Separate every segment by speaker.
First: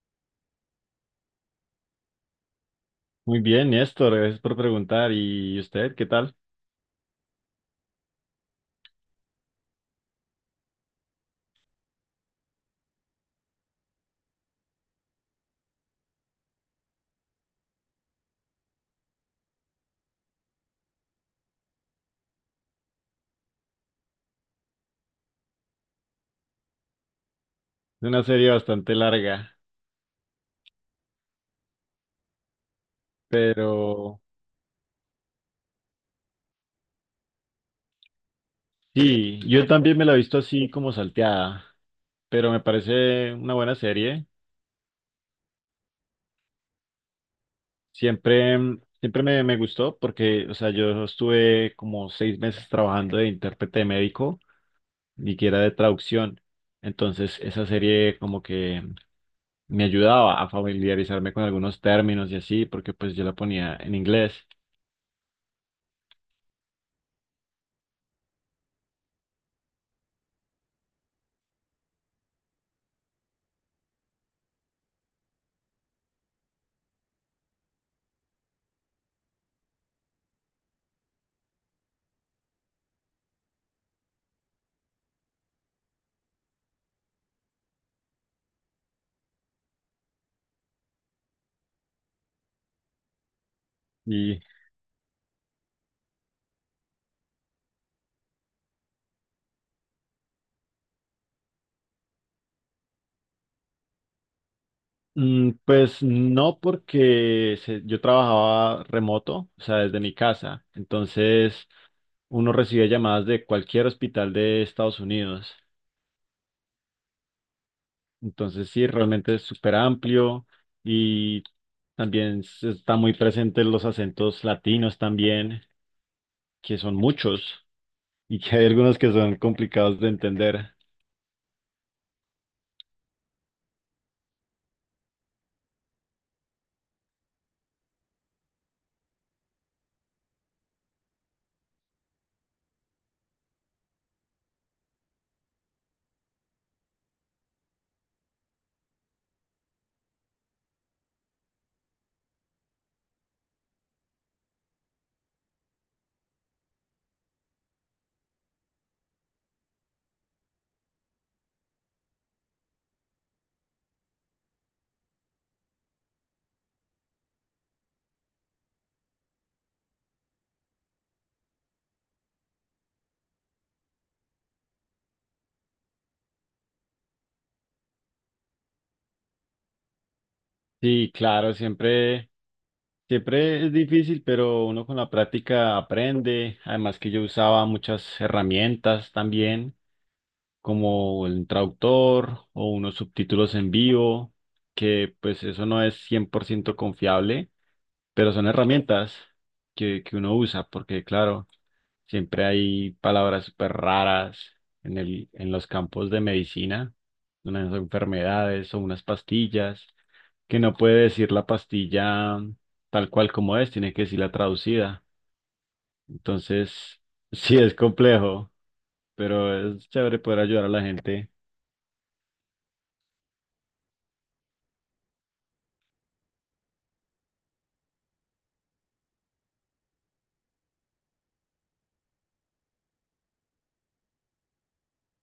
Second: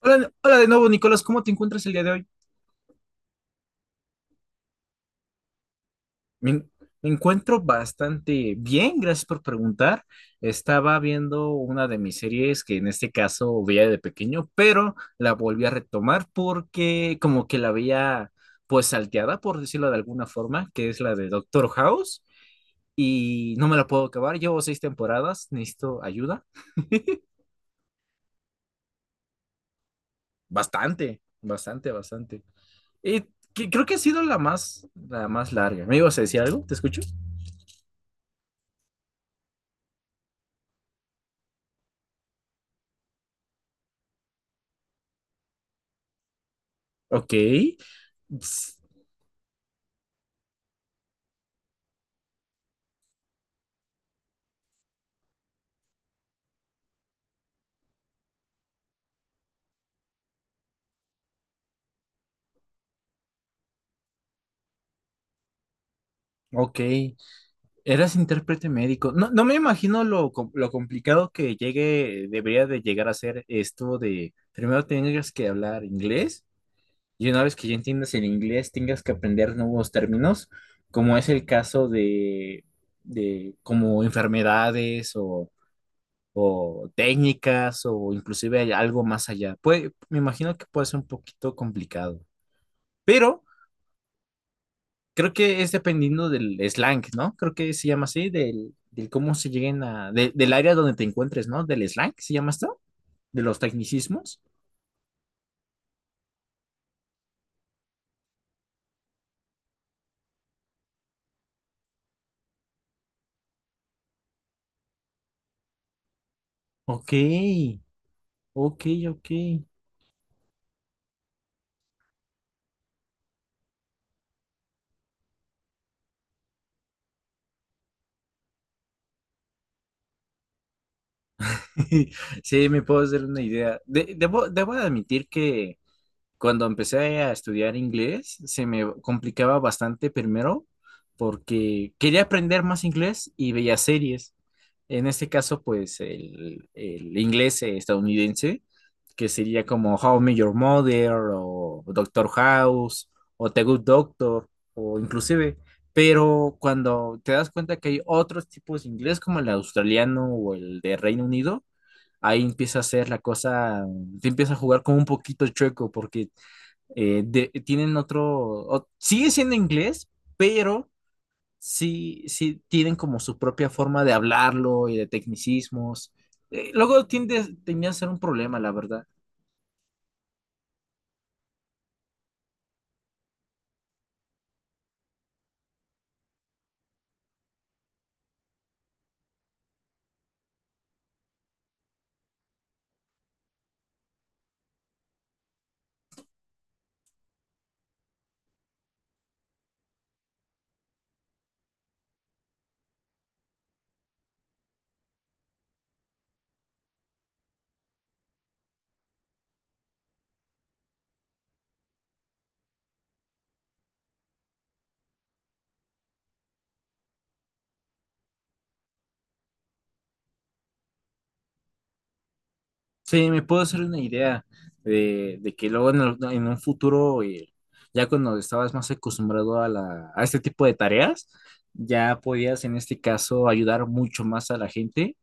Speaker 1: Hola, hola de nuevo, Nicolás, ¿cómo te encuentras el día de hoy?
Speaker 2: Muy bien, Néstor, gracias por preguntar. ¿Y usted qué tal?
Speaker 1: Me, en- Me encuentro bastante bien, gracias por preguntar. Estaba viendo una de mis series que en este caso veía de pequeño, pero la volví a retomar porque como que la veía pues salteada, por decirlo de alguna forma, que es la de Doctor House y no me la puedo acabar. Llevo seis temporadas, necesito ayuda.
Speaker 2: Es una serie bastante larga,
Speaker 1: Bastante, bastante, bastante. Y Creo que ha
Speaker 2: pero
Speaker 1: sido la más larga. ¿Me ibas a decir algo? ¿Te escucho?
Speaker 2: sí, yo también me la he visto así como salteada, pero me parece una buena serie.
Speaker 1: Ok.
Speaker 2: Siempre,
Speaker 1: Ps,
Speaker 2: mm, siempre me gustó porque, o sea, yo estuve como 6 meses trabajando de intérprete médico, ni que era de traducción. Entonces, esa serie como que me ayudaba a familiarizarme con algunos términos y así, porque pues yo la ponía en inglés.
Speaker 1: ok. Eras intérprete médico. No, no me imagino lo complicado que debería de llegar a ser esto de primero tengas que hablar inglés y una vez que ya entiendas el inglés tengas que aprender nuevos términos, como es el caso de como enfermedades o técnicas o inclusive hay algo más allá. Me imagino que puede ser un poquito complicado, pero
Speaker 2: Y
Speaker 1: creo que es dependiendo del slang, ¿no? Creo que se llama así, del cómo se lleguen a, del área donde te encuentres, ¿no? Del slang, ¿se llama esto? De los tecnicismos.
Speaker 2: Pues no, porque yo trabajaba remoto, o sea, desde mi casa. Entonces, uno recibe llamadas de cualquier hospital de Estados Unidos.
Speaker 1: Ok,
Speaker 2: Entonces,
Speaker 1: ok,
Speaker 2: sí,
Speaker 1: ok.
Speaker 2: realmente es súper amplio y también están muy presentes los acentos latinos también, que son muchos y que hay algunos que son complicados de entender.
Speaker 1: Sí, me puedo hacer una idea. Debo debo, admitir que cuando empecé a estudiar inglés, se me complicaba bastante primero porque quería aprender más inglés y veía series. En este caso, pues el inglés estadounidense, que sería como How I Met Your Mother o Doctor House o The Good Doctor o inclusive, pero cuando te das cuenta que hay otros tipos de inglés como el australiano o el de Reino Unido, ahí empieza a ser la cosa, te empieza a jugar como un poquito chueco porque tienen otro, sigue siendo inglés, pero sí, sí tienen como su propia forma de hablarlo y de tecnicismos. Luego tenía a ser un problema, la verdad.
Speaker 2: Sí, claro, siempre. Siempre es difícil, pero uno con la práctica aprende. Además que yo usaba muchas herramientas también, como el traductor o unos subtítulos en vivo, que pues eso no es 100% confiable, pero son herramientas que uno usa, porque claro, siempre hay palabras súper raras en en los campos de medicina, unas enfermedades o unas pastillas que no puede decir la pastilla tal cual como es, tiene que decirla traducida. Entonces, sí es complejo, pero es chévere poder ayudar a la gente.
Speaker 1: Sí, me puedo hacer una idea de que luego en un futuro, ya cuando estabas más acostumbrado a, a este tipo de tareas, ya podías en este caso ayudar mucho más a la gente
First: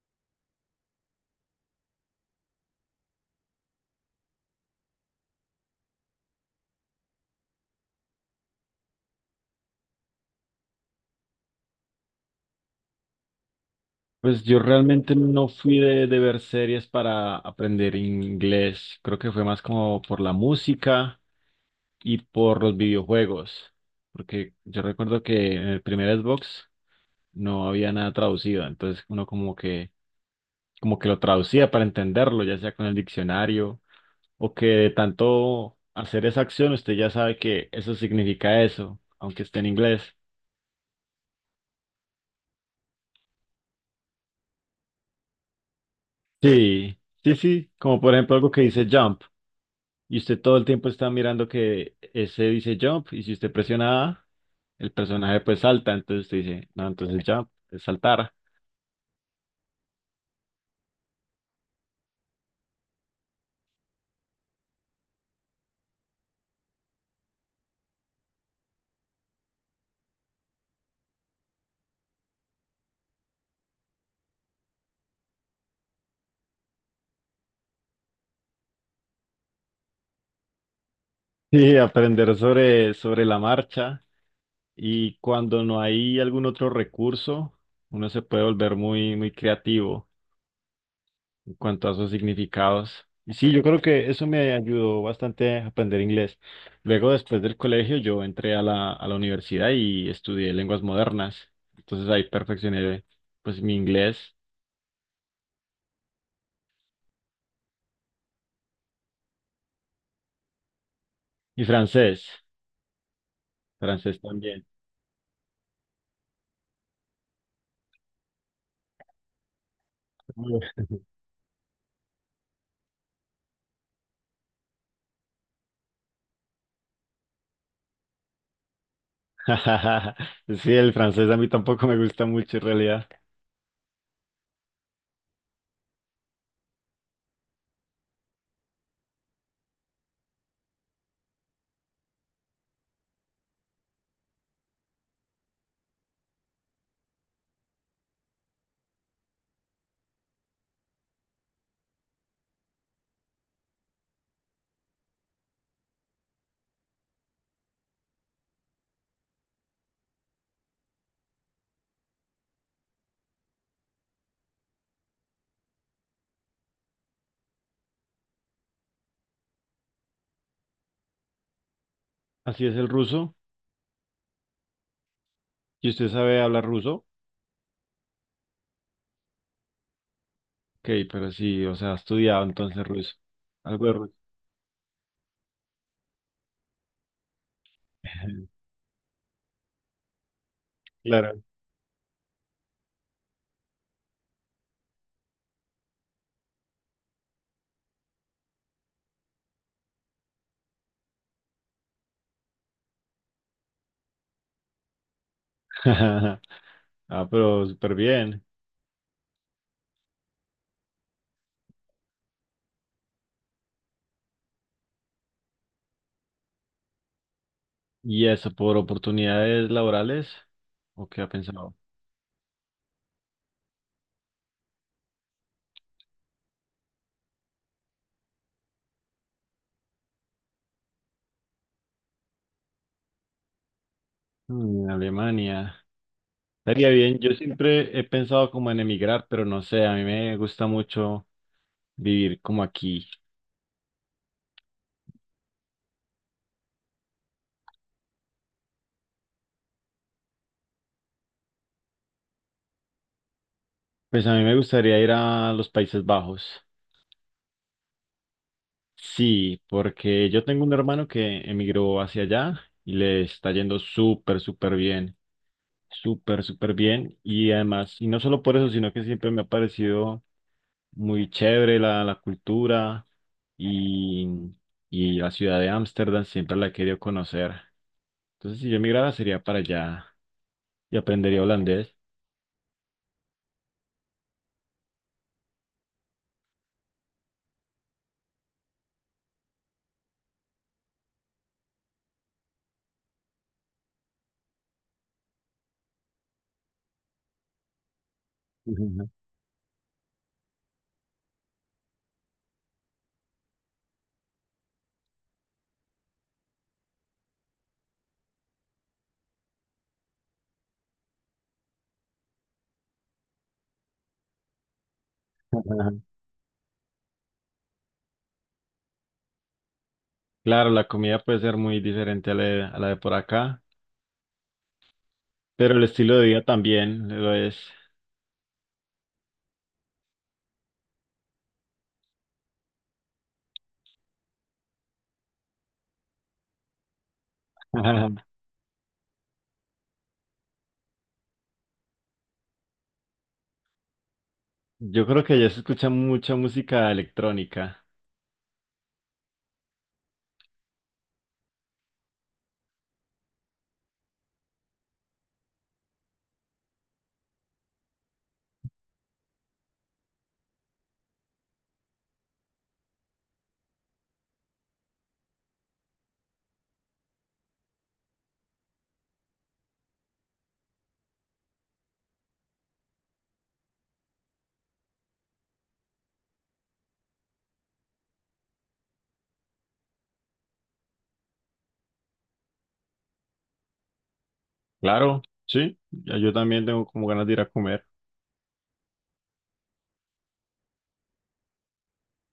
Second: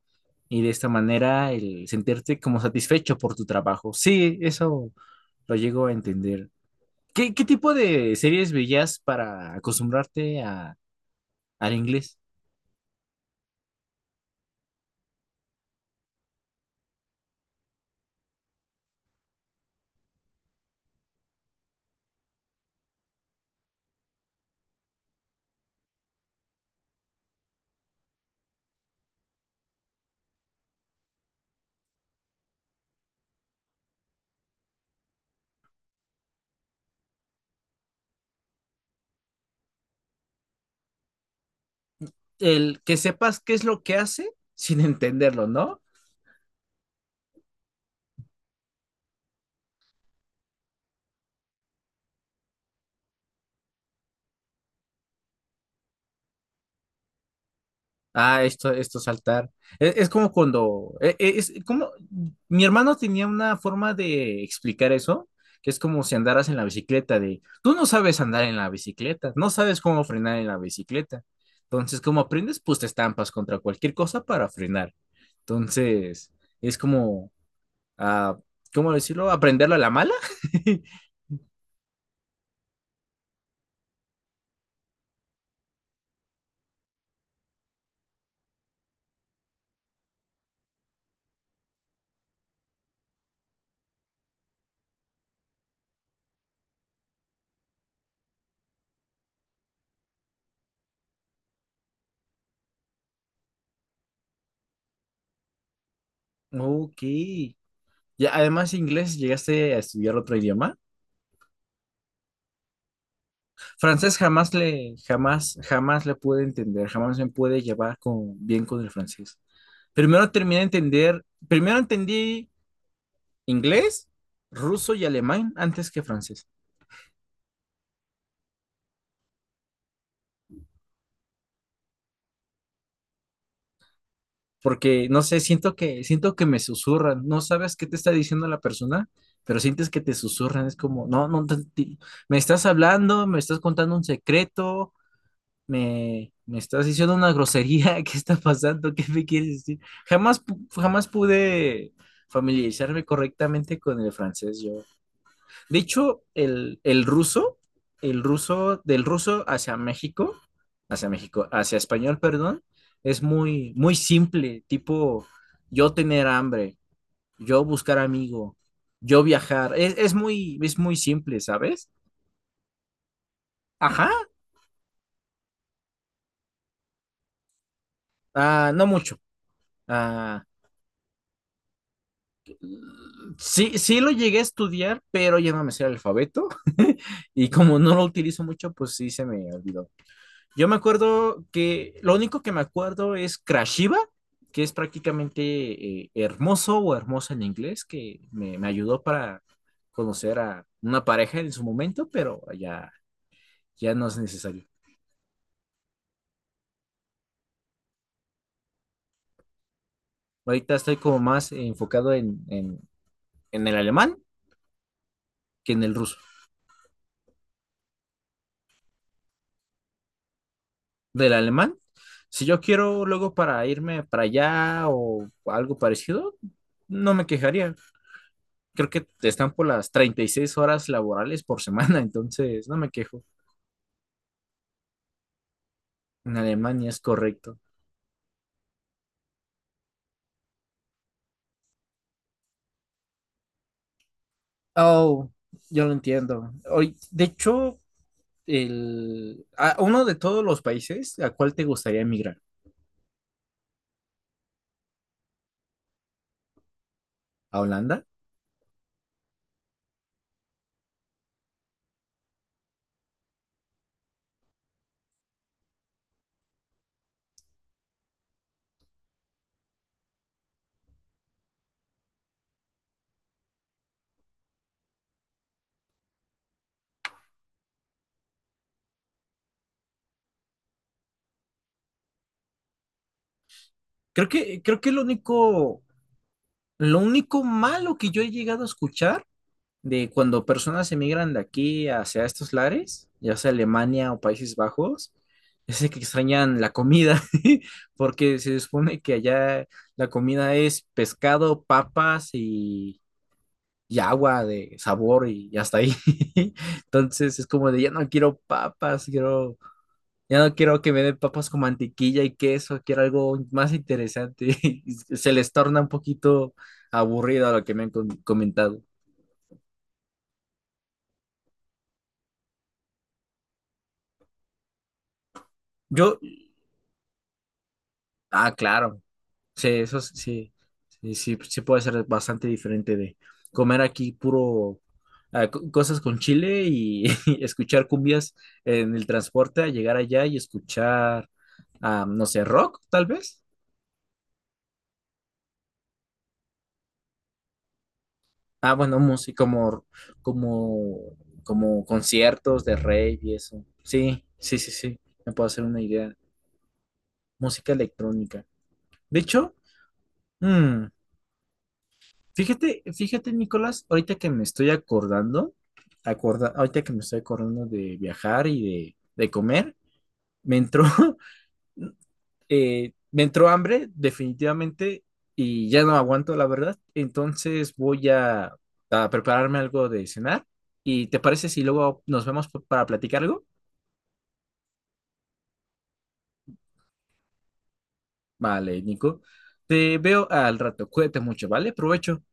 Speaker 1: y de esta manera el sentirte como satisfecho por tu trabajo. Sí, eso lo llego a entender. ¿Qué, qué tipo de series veías para acostumbrarte a, al inglés?
Speaker 2: Pues yo realmente no fui de ver series para aprender inglés. Creo que fue más como por la música y por los videojuegos. Porque yo recuerdo que en el primer Xbox no había nada traducido. Entonces uno como que lo traducía para entenderlo, ya sea con el diccionario o que de tanto hacer esa acción usted ya sabe que eso significa eso, aunque esté en inglés.
Speaker 1: El que sepas qué es lo que hace sin entenderlo, ¿no?
Speaker 2: Sí, sí, sí, como por ejemplo algo que dice jump y usted todo el tiempo está mirando que ese dice jump y si usted presiona A, el personaje pues salta, entonces usted dice, no, entonces jump es saltar.
Speaker 1: Ah, esto saltar. Es como cuando, es, como, mi hermano tenía una forma de explicar eso, que es como si andaras en la bicicleta, de, tú no sabes andar en la bicicleta, no sabes cómo frenar en la bicicleta. Entonces, como aprendes, pues te estampas contra cualquier cosa para frenar. Entonces, es como, ah, ¿cómo decirlo? Aprenderlo a la mala.
Speaker 2: Sí, aprender sobre la marcha y cuando no hay algún otro recurso, uno se puede volver muy, muy creativo. Cuanto a sus significados. Y sí, yo creo que eso me ayudó bastante a aprender inglés. Luego, después del colegio, yo entré a a la universidad y estudié lenguas modernas. Entonces ahí perfeccioné pues mi inglés
Speaker 1: Ok. Y además, inglés, ¿llegaste a estudiar otro idioma?
Speaker 2: y francés.
Speaker 1: Francés
Speaker 2: Francés también.
Speaker 1: jamás, jamás le pude entender, jamás me pude llevar bien con el francés. Primero terminé
Speaker 2: Uy.
Speaker 1: de entender, primero entendí inglés, ruso y alemán antes que francés,
Speaker 2: Sí, el francés a mí tampoco me gusta mucho en realidad.
Speaker 1: porque no sé, siento que me susurran, no sabes qué te está diciendo la persona, pero sientes que te susurran, es como, no, no, me estás hablando, me estás contando un secreto, me estás diciendo una grosería, ¿qué está pasando? ¿Qué me quieres decir? Jamás pude familiarizarme correctamente con el francés yo. De hecho, el ruso, del ruso hacia México, hacia México, hacia español, perdón, es muy, muy simple, tipo yo tener hambre, yo buscar amigo, yo viajar, es muy simple, ¿sabes?
Speaker 2: Así es el ruso.
Speaker 1: Ajá,
Speaker 2: ¿Y usted sabe hablar ruso?
Speaker 1: ah, no mucho. Ah,
Speaker 2: Ok, pero sí, o sea, ha estudiado entonces ruso.
Speaker 1: sí,
Speaker 2: Algo de
Speaker 1: sí lo
Speaker 2: ruso.
Speaker 1: llegué a estudiar, pero ya no me sé el alfabeto. Y como no lo utilizo mucho, pues sí se me olvidó. Yo me
Speaker 2: Claro.
Speaker 1: acuerdo que lo único que me acuerdo es Krashiva, que es prácticamente hermoso o hermosa en inglés, que me ayudó para conocer a una pareja en su momento, pero ya, ya no es necesario.
Speaker 2: Ah, pero súper bien.
Speaker 1: Ahorita estoy como más enfocado en en el alemán que en el ruso.
Speaker 2: ¿Y eso por oportunidades laborales? ¿O qué ha
Speaker 1: Del alemán,
Speaker 2: pensado?
Speaker 1: si yo quiero luego para irme para allá o algo parecido, no me quejaría. Creo que están por las 36 horas laborales por semana, entonces no me quejo.
Speaker 2: En Alemania.
Speaker 1: En Alemania
Speaker 2: Estaría
Speaker 1: es
Speaker 2: bien. Yo
Speaker 1: correcto.
Speaker 2: siempre he pensado como en emigrar, pero no sé, a mí me gusta mucho vivir como aquí.
Speaker 1: Oh, yo lo entiendo. Hoy, de hecho, el, a uno de todos los países, ¿a cuál te gustaría emigrar?
Speaker 2: Pues a mí me gustaría ir a los Países Bajos.
Speaker 1: ¿A Holanda?
Speaker 2: Sí, porque yo tengo un hermano que emigró hacia allá y le está yendo súper, súper bien, súper, súper bien. Y además, y no solo por eso, sino que siempre me ha parecido muy chévere la cultura y, y la ciudad de Ámsterdam, siempre la he querido conocer. Entonces, si yo emigrara, sería para allá y aprendería holandés.
Speaker 1: Creo que lo único malo que yo he llegado a escuchar de cuando personas emigran de aquí hacia estos lares, ya sea Alemania o Países Bajos, es de que extrañan la comida, porque se supone
Speaker 2: Ujú.
Speaker 1: que allá la comida es pescado, papas y agua de sabor y hasta ahí. Entonces es como de, ya no quiero papas, quiero, ya no quiero que me den papas con mantequilla y queso, quiero algo más interesante. Y se les torna un poquito aburrido a lo que me han comentado.
Speaker 2: Claro, la comida puede ser muy diferente a a la de por acá, pero el
Speaker 1: Yo,
Speaker 2: estilo de vida también lo es.
Speaker 1: ah, claro. Sí, eso sí, sí, sí, sí puede ser bastante diferente de comer aquí puro cosas con chile y, y escuchar
Speaker 2: Ajá.
Speaker 1: cumbias en el transporte a llegar allá y escuchar, ah, no sé, rock tal vez.
Speaker 2: Yo creo que ya se escucha mucha música electrónica.
Speaker 1: Ah, bueno, música como, como, como conciertos de rey y eso. Sí, sí, sí, sí, me puedo hacer una idea. Música electrónica. De hecho, mm, fíjate, fíjate, Nicolás, ahorita que me estoy acordando, ahorita que me estoy acordando de viajar y de comer, me entró, me entró hambre, definitivamente, y ya no aguanto, la verdad. Entonces voy a prepararme algo de cenar. ¿Y te parece si luego nos vemos para platicar algo?
Speaker 2: Claro, sí, ya. Yo también tengo como ganas de ir a comer.
Speaker 1: Vale, Nico. Te veo al rato. Cuídate mucho, ¿vale? Provecho.